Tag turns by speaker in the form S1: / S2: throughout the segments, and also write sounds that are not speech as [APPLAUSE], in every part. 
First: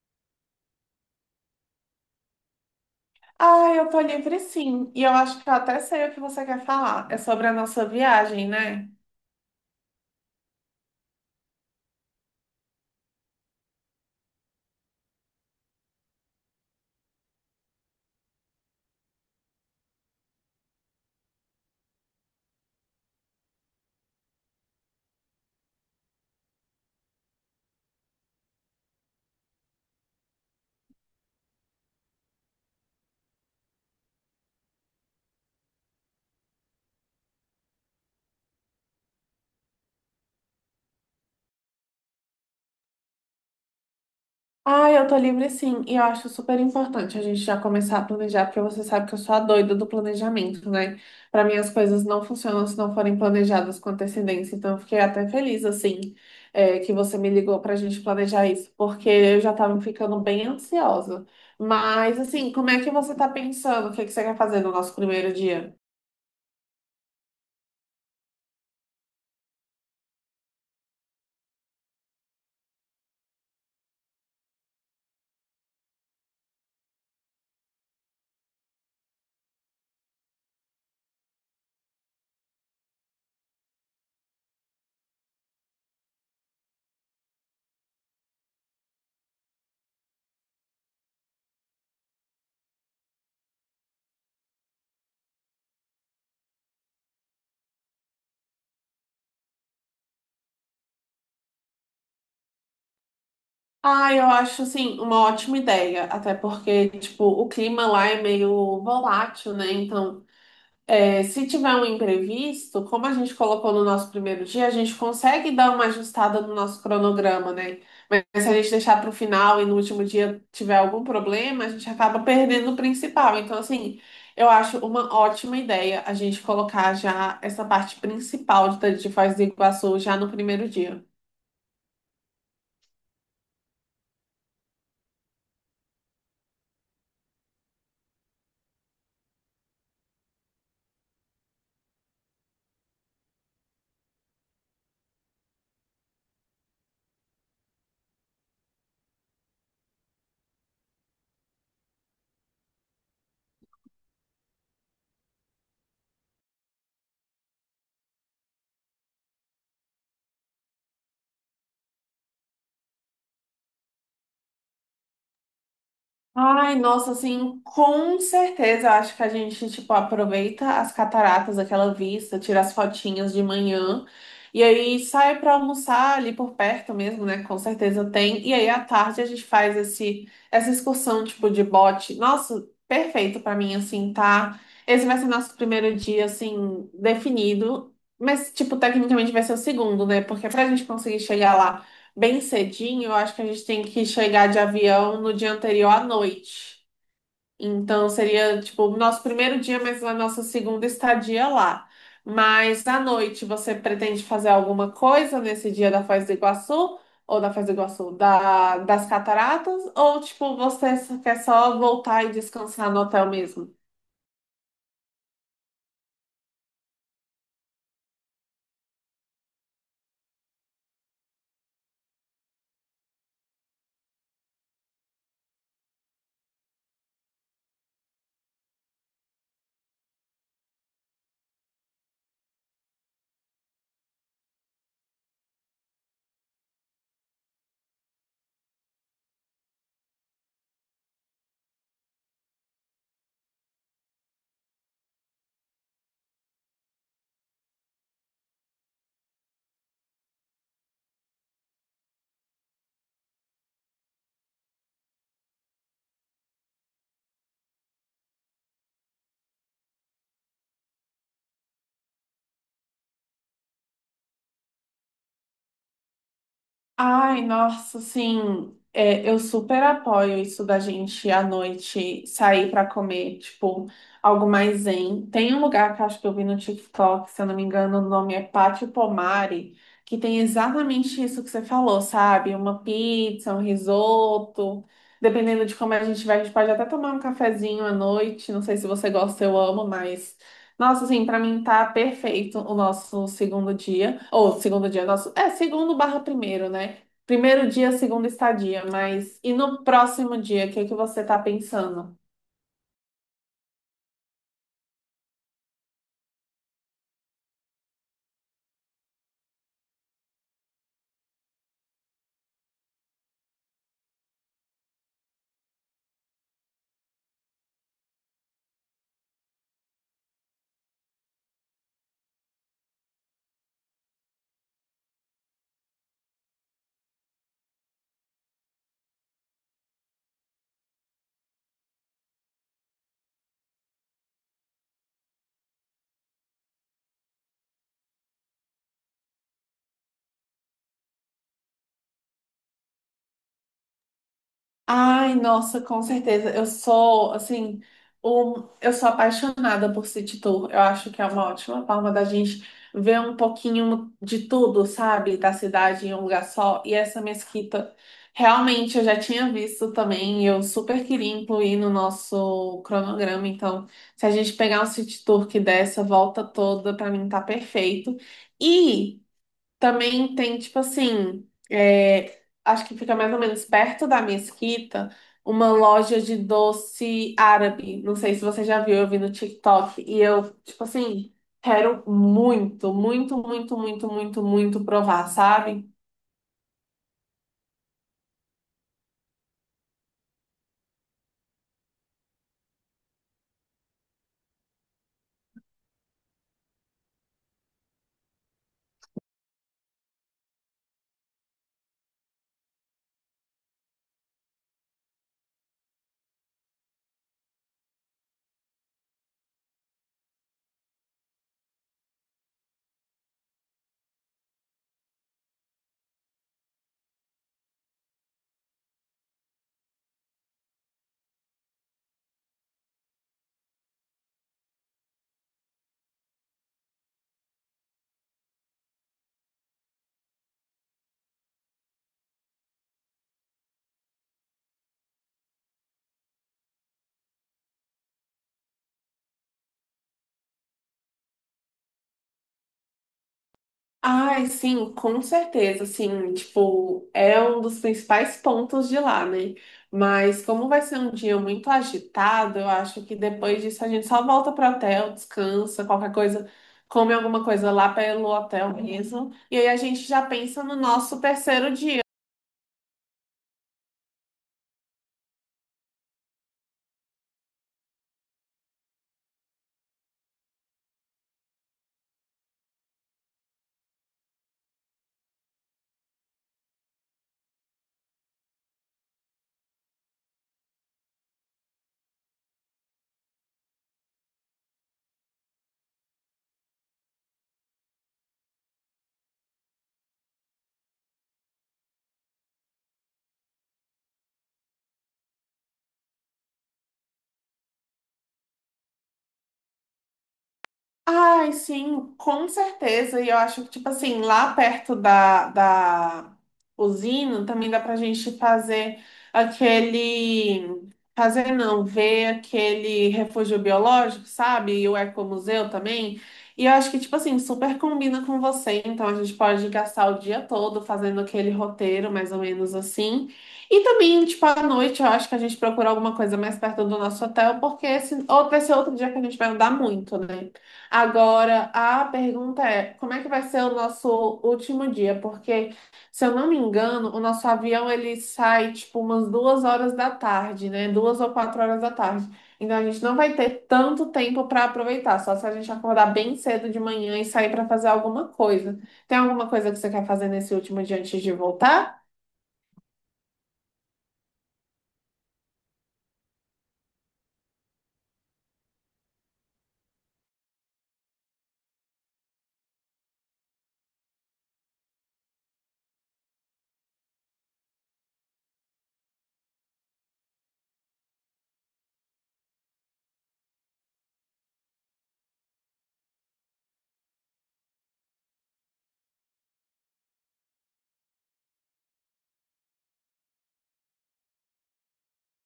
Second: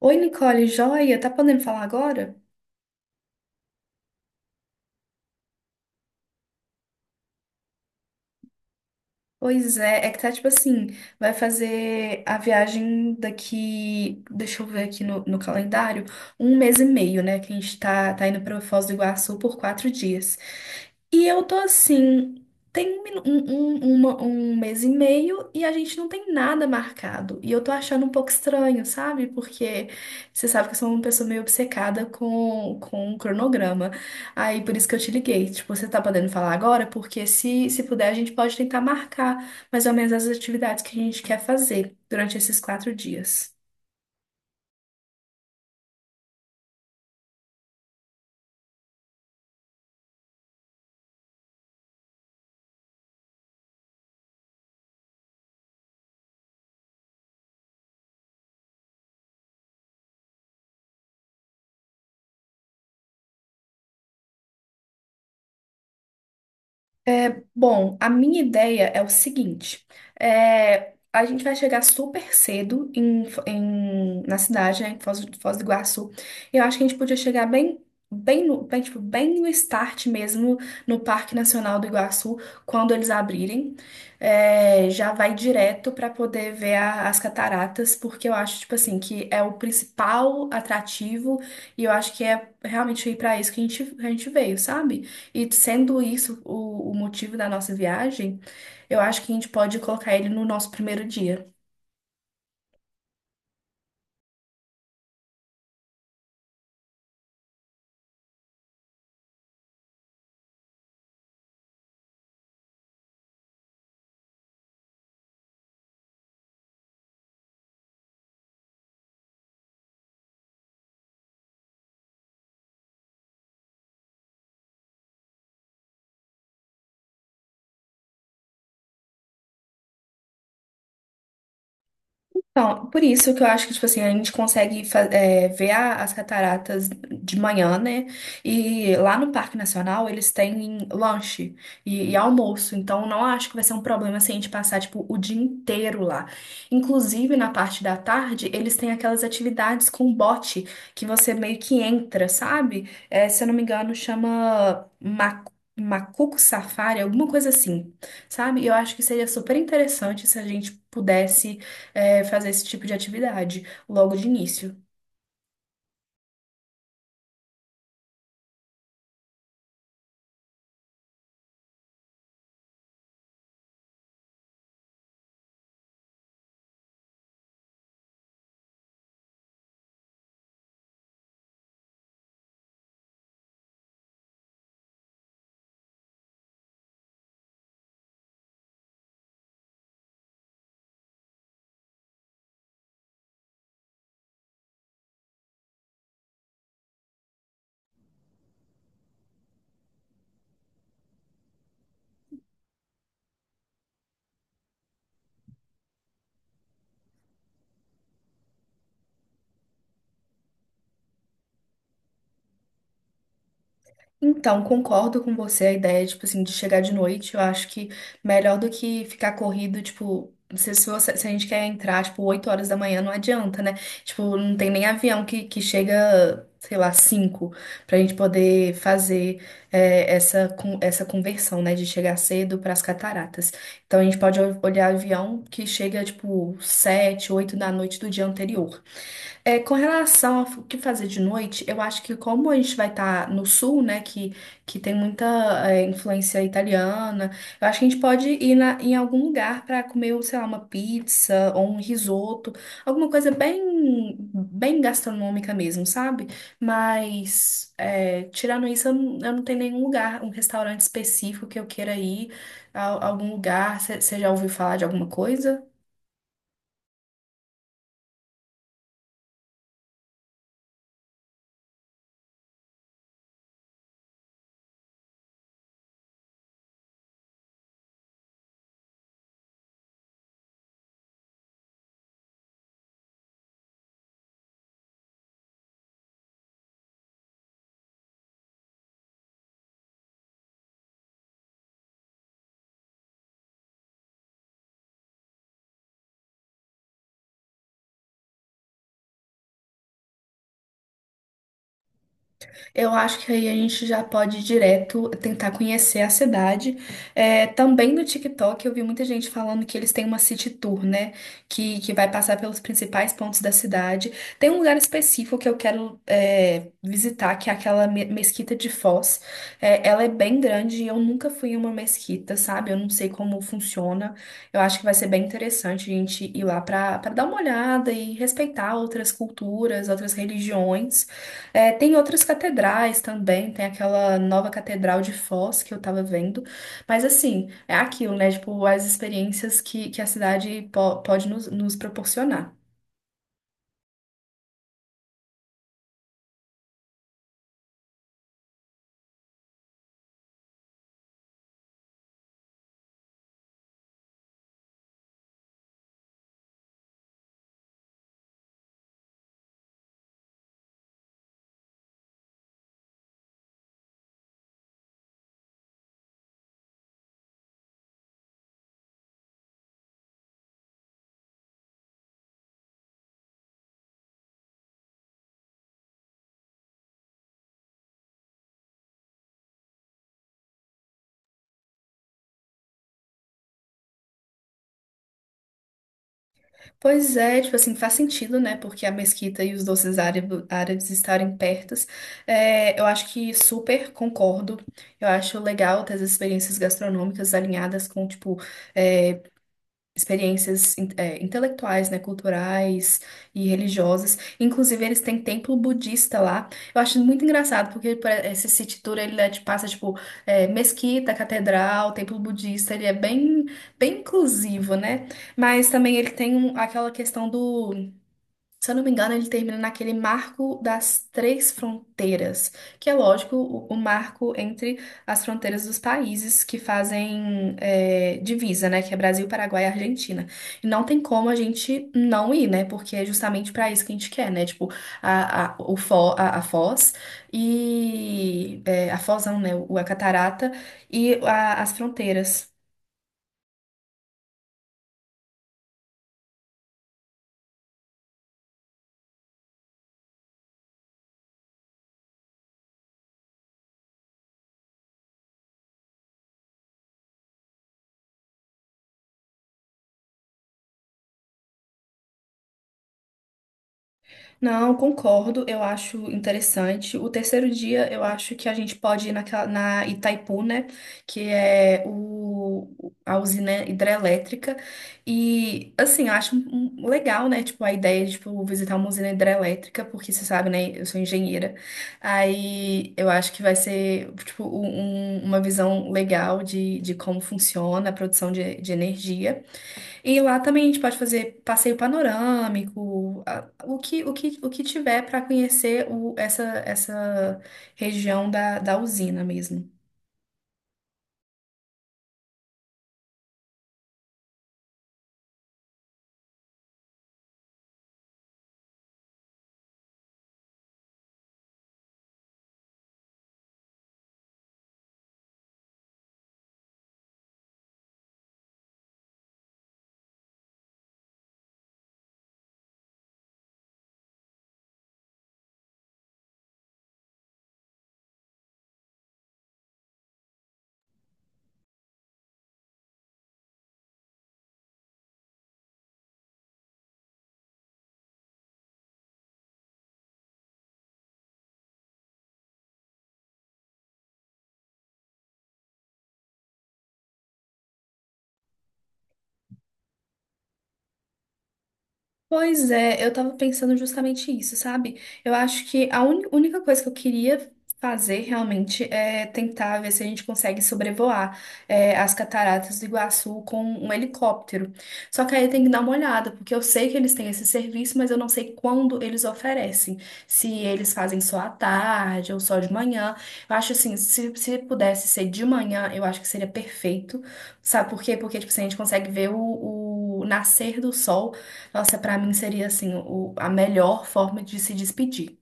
S1: Oi, Nicole, joia? Tá podendo falar agora?
S2: Ah, eu tô livre sim. E eu acho que eu até sei o que você quer falar. É sobre a nossa viagem, né?
S1: Pois é, é que tá tipo assim, vai fazer a viagem daqui, deixa eu ver aqui no calendário, um mês e meio, né? Que a gente tá indo pra Foz do Iguaçu por 4 dias. E eu tô assim, tem um, um mês e meio e a gente não tem nada marcado. E eu tô achando um pouco estranho, sabe? Porque você sabe que eu sou uma pessoa meio obcecada com o cronograma. Aí por isso que eu te liguei. Tipo, você tá podendo falar agora? Porque se puder, a gente pode tentar marcar mais ou menos as atividades que a gente quer fazer durante esses 4 dias.
S2: Ah, eu tô livre sim. E eu acho super importante a gente já começar a planejar, porque você sabe que eu sou a doida do planejamento, né? Pra mim as coisas não funcionam se não forem planejadas com antecedência. Então eu fiquei até feliz, assim, que você me ligou pra gente planejar isso, porque eu já tava ficando bem ansiosa. Mas, assim, como é que você tá pensando? O que que você quer fazer no nosso primeiro dia?
S1: Bom, a minha ideia é o seguinte: a gente vai chegar super cedo em, na cidade, né, em Foz, Foz do Iguaçu. Eu acho que a gente podia chegar bem, bem no start mesmo, no Parque Nacional do Iguaçu, quando eles abrirem. É, já vai direto para poder ver as cataratas, porque eu acho, tipo assim, que é o principal atrativo e eu acho que é realmente ir para isso que a gente veio, sabe? E sendo isso o motivo da nossa viagem, eu acho que a gente pode colocar ele no nosso primeiro dia.
S2: Ah, eu acho, assim, uma ótima ideia, até porque, tipo, o clima lá é meio volátil, né? Então, se tiver um imprevisto, como a gente colocou no nosso primeiro dia, a gente consegue dar uma ajustada no nosso cronograma, né? Mas se a gente deixar para o final e no último dia tiver algum problema, a gente acaba perdendo o principal. Então, assim, eu acho uma ótima ideia a gente colocar já essa parte principal de Foz do Iguaçu já no primeiro dia.
S1: Então, por isso que eu acho que, tipo assim, a gente consegue ver as cataratas de manhã, né? E lá no Parque Nacional eles têm lanche e almoço. Então, não acho que vai ser um problema se a gente passar, tipo, o dia inteiro lá. Inclusive, na parte da tarde, eles têm aquelas atividades com bote que você meio que entra, sabe? É, se eu não me engano, chama Macuco Safari, alguma coisa assim, sabe? E eu acho que seria super interessante se a gente pudesse fazer esse tipo de atividade logo de início.
S2: Ai, nossa, assim, com certeza. Acho que a gente, tipo, aproveita as cataratas, aquela vista, tira as fotinhas de manhã e aí sai pra almoçar ali por perto mesmo, né? Com certeza tem. E aí à tarde a gente faz essa excursão, tipo, de bote. Nossa, perfeito pra mim, assim, tá? Esse vai ser nosso primeiro dia, assim, definido. Mas, tipo, tecnicamente vai ser o segundo, né? Porque pra gente conseguir chegar lá, bem cedinho, eu acho que a gente tem que chegar de avião no dia anterior à noite. Então seria tipo o nosso primeiro dia, mas a nossa segunda estadia lá. Mas à noite você pretende fazer alguma coisa nesse dia da Foz do Iguaçu? Ou da Foz do Iguaçu, das cataratas? Ou tipo, você quer só voltar e descansar no hotel mesmo?
S1: Então, concordo com você a ideia, tipo assim, de chegar de noite. Eu acho que melhor do que ficar corrido, tipo, se a gente quer entrar, tipo, 8 horas da manhã, não adianta, né? Tipo, não tem nem avião que chega, sei lá, 5, pra gente poder fazer essa conversão, né? De chegar cedo pras cataratas. Então, a gente pode olhar avião que chega, tipo, 7 8 da noite do dia anterior. É, com relação ao que fazer de noite, eu acho que como a gente vai estar no sul, né, que tem muita influência italiana, eu acho que a gente pode ir em algum lugar para comer, sei lá, uma pizza ou um risoto, alguma coisa bem, bem gastronômica mesmo, sabe? Mas é, tirando isso, eu não tenho nenhum lugar, um restaurante específico que eu queira ir, algum lugar. Você já ouviu falar de alguma coisa?
S2: Ai, nossa, assim, eu super apoio isso da gente à noite sair pra comer, tipo, algo mais zen. Tem um lugar que eu acho que eu vi no TikTok, se eu não me engano, o nome é Pátio Pomari, que tem exatamente isso que você falou, sabe? Uma pizza, um risoto. Dependendo de como a gente vai, a gente pode até tomar um cafezinho à noite. Não sei se você gosta, eu amo, mas. Nossa, assim, pra mim tá perfeito o nosso segundo dia. Ou segundo dia, nosso. É, segundo barra primeiro, né? Primeiro dia, segunda estadia. Mas e no próximo dia, o que que você tá pensando?
S1: Eu acho que aí a gente já pode ir direto tentar conhecer a cidade. É, também no TikTok eu vi muita gente falando que eles têm uma city tour, né? Que vai passar pelos principais pontos da cidade. Tem um lugar específico que eu quero visitar, que é aquela mesquita de Foz. É, ela é bem grande e eu nunca fui em uma mesquita, sabe? Eu não sei como funciona. Eu acho que vai ser bem interessante a gente ir lá para dar uma olhada e respeitar outras culturas, outras religiões. É, tem outras catedrais também, tem aquela nova catedral de Foz que eu tava vendo, mas assim, é aquilo, né? Tipo, as experiências que a cidade pode nos proporcionar.
S2: Ai, nossa, com certeza. Eu sou, assim, um, eu sou apaixonada por City Tour. Eu acho que é uma ótima forma da gente ver um pouquinho de tudo, sabe? Da cidade em um lugar só. E essa mesquita, realmente, eu já tinha visto também, e eu super queria incluir no nosso cronograma. Então, se a gente pegar um City Tour que dê essa volta toda, pra mim tá perfeito. E também tem, tipo assim, é, acho que fica mais ou menos perto da Mesquita, uma loja de doce árabe. Não sei se você já viu, eu vi no TikTok. E eu, tipo assim, quero muito, muito, muito, muito, muito, muito provar, sabe?
S1: Pois é, tipo assim, faz sentido, né? Porque a mesquita e os doces árabes estarem pertos. É, eu acho que super concordo. Eu acho legal ter as experiências gastronômicas alinhadas com, tipo, é, experiências intelectuais, né, culturais e religiosas. Inclusive, eles têm templo budista lá. Eu acho muito engraçado, porque por esse city tour, ele né, te passa, tipo, mesquita, catedral, templo budista, ele é bem, bem inclusivo, né? Mas também ele tem aquela questão do se eu não me engano, ele termina naquele marco das 3 fronteiras, que é lógico o marco entre as fronteiras dos países que fazem divisa, né? Que é Brasil, Paraguai e Argentina. E não tem como a gente não ir, né? Porque é justamente para isso que a gente quer, né? Tipo, a Foz e é, a Foz, não, né? O, a Catarata e as fronteiras.
S2: Ai, sim, com certeza, assim, tipo, é um dos principais pontos de lá, né? Mas como vai ser um dia muito agitado, eu acho que depois disso a gente só volta pro hotel, descansa, qualquer coisa, come alguma coisa lá pelo hotel mesmo. E aí a gente já pensa no nosso terceiro dia.
S1: Não, concordo, eu acho interessante. O terceiro dia, eu acho que a gente pode ir naquela, na Itaipu, né? Que é a usina hidrelétrica. E, assim, eu acho legal, né? Tipo, a ideia de, tipo, visitar uma usina hidrelétrica, porque você sabe, né? Eu sou engenheira. Aí, eu acho que vai ser, tipo, uma visão legal de como funciona a produção de energia. E lá também a gente pode fazer passeio panorâmico, o que tiver para conhecer essa região da usina mesmo.
S2: Ai, sim, com certeza. E eu acho que, tipo assim, lá perto da usina também dá pra gente fazer aquele. Fazer não, ver aquele refúgio biológico, sabe? E o ecomuseu também. E eu acho que, tipo assim, super combina com você. Então a gente pode gastar o dia todo fazendo aquele roteiro, mais ou menos assim. E também, tipo, à noite, eu acho que a gente procura alguma coisa mais perto do nosso hotel, porque esse outro dia que a gente vai andar muito, né? Agora, a pergunta é, como é que vai ser o nosso último dia? Porque, se eu não me engano, o nosso avião ele sai tipo umas 14 horas da tarde, né? Duas ou 16 horas da tarde. Então a gente não vai ter tanto tempo para aproveitar, só se a gente acordar bem cedo de manhã e sair para fazer alguma coisa. Tem alguma coisa que você quer fazer nesse último dia antes de voltar?
S1: Pois é, eu tava pensando justamente isso, sabe? Eu acho que a única coisa que eu queria fazer realmente é tentar ver se a gente consegue sobrevoar as cataratas do Iguaçu com um helicóptero. Só que aí tem que dar uma olhada, porque eu sei que eles têm esse serviço, mas eu não sei quando eles oferecem. Se eles fazem só à tarde ou só de manhã. Eu acho assim, se pudesse ser de manhã, eu acho que seria perfeito. Sabe por quê? Porque, tipo, assim, a gente consegue ver o nascer do sol. Nossa, pra mim seria assim, a melhor forma de se despedir.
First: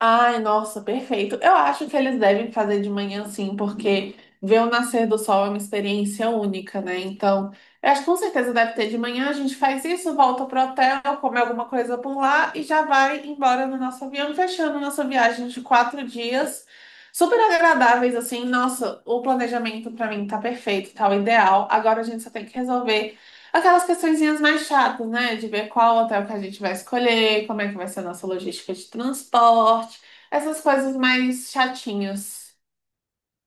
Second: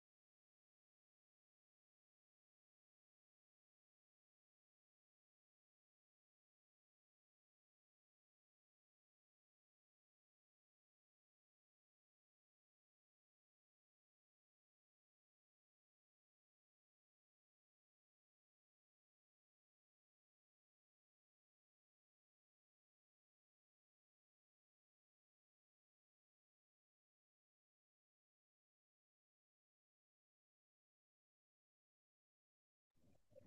S2: Ai, nossa, perfeito. Eu acho que eles devem fazer de manhã sim, porque ver o nascer do sol é uma experiência única, né? Então, eu acho que com certeza deve ter de manhã. A gente faz isso, volta pro hotel, come alguma coisa por lá e já vai embora no nosso avião, fechando nossa viagem de 4 dias. Super agradáveis, assim. Nossa, o planejamento pra mim tá perfeito, tá o ideal. Agora a gente só tem que resolver. Aquelas questõezinhas mais chatas, né? De ver qual hotel que a gente vai escolher, como é que vai ser a nossa logística de transporte, essas coisas mais chatinhas.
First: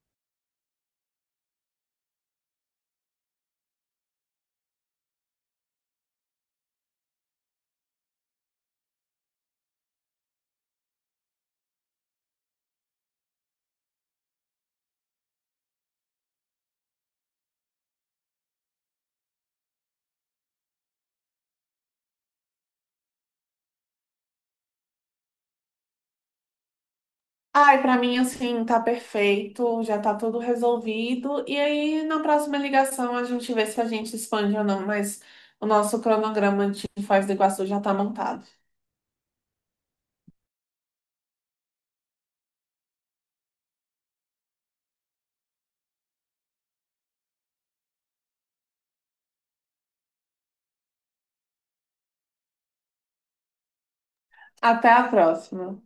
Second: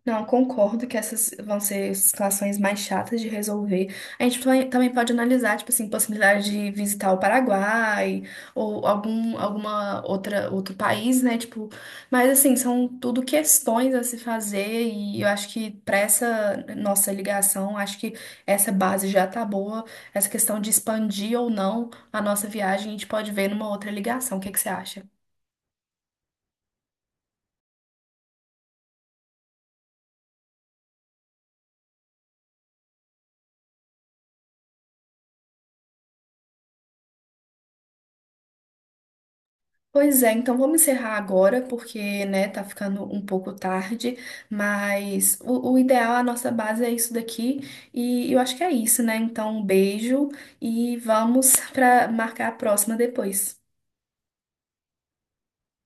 S1: Não, concordo que essas vão ser situações mais chatas de resolver. A gente também pode analisar, tipo assim, possibilidade de visitar o Paraguai ou alguma outra outro país, né? Tipo, mas assim, são tudo questões a se fazer e eu acho que para essa nossa ligação, acho que essa base já tá boa. Essa questão de expandir ou não a nossa viagem, a gente pode ver numa outra ligação. O que que você acha?
S2: Ai, pra mim, assim, tá perfeito, já tá tudo resolvido. E aí, na próxima ligação, a gente vê se a gente expande ou não, mas o nosso cronograma de Foz do Iguaçu já tá montado.
S1: Pois é, então vamos encerrar agora, porque, né, tá ficando um pouco tarde, mas o ideal, a nossa base é isso daqui, e eu acho que é isso, né? Então, um beijo e vamos [LAUGHS] para marcar a próxima depois.
S2: Até a próxima.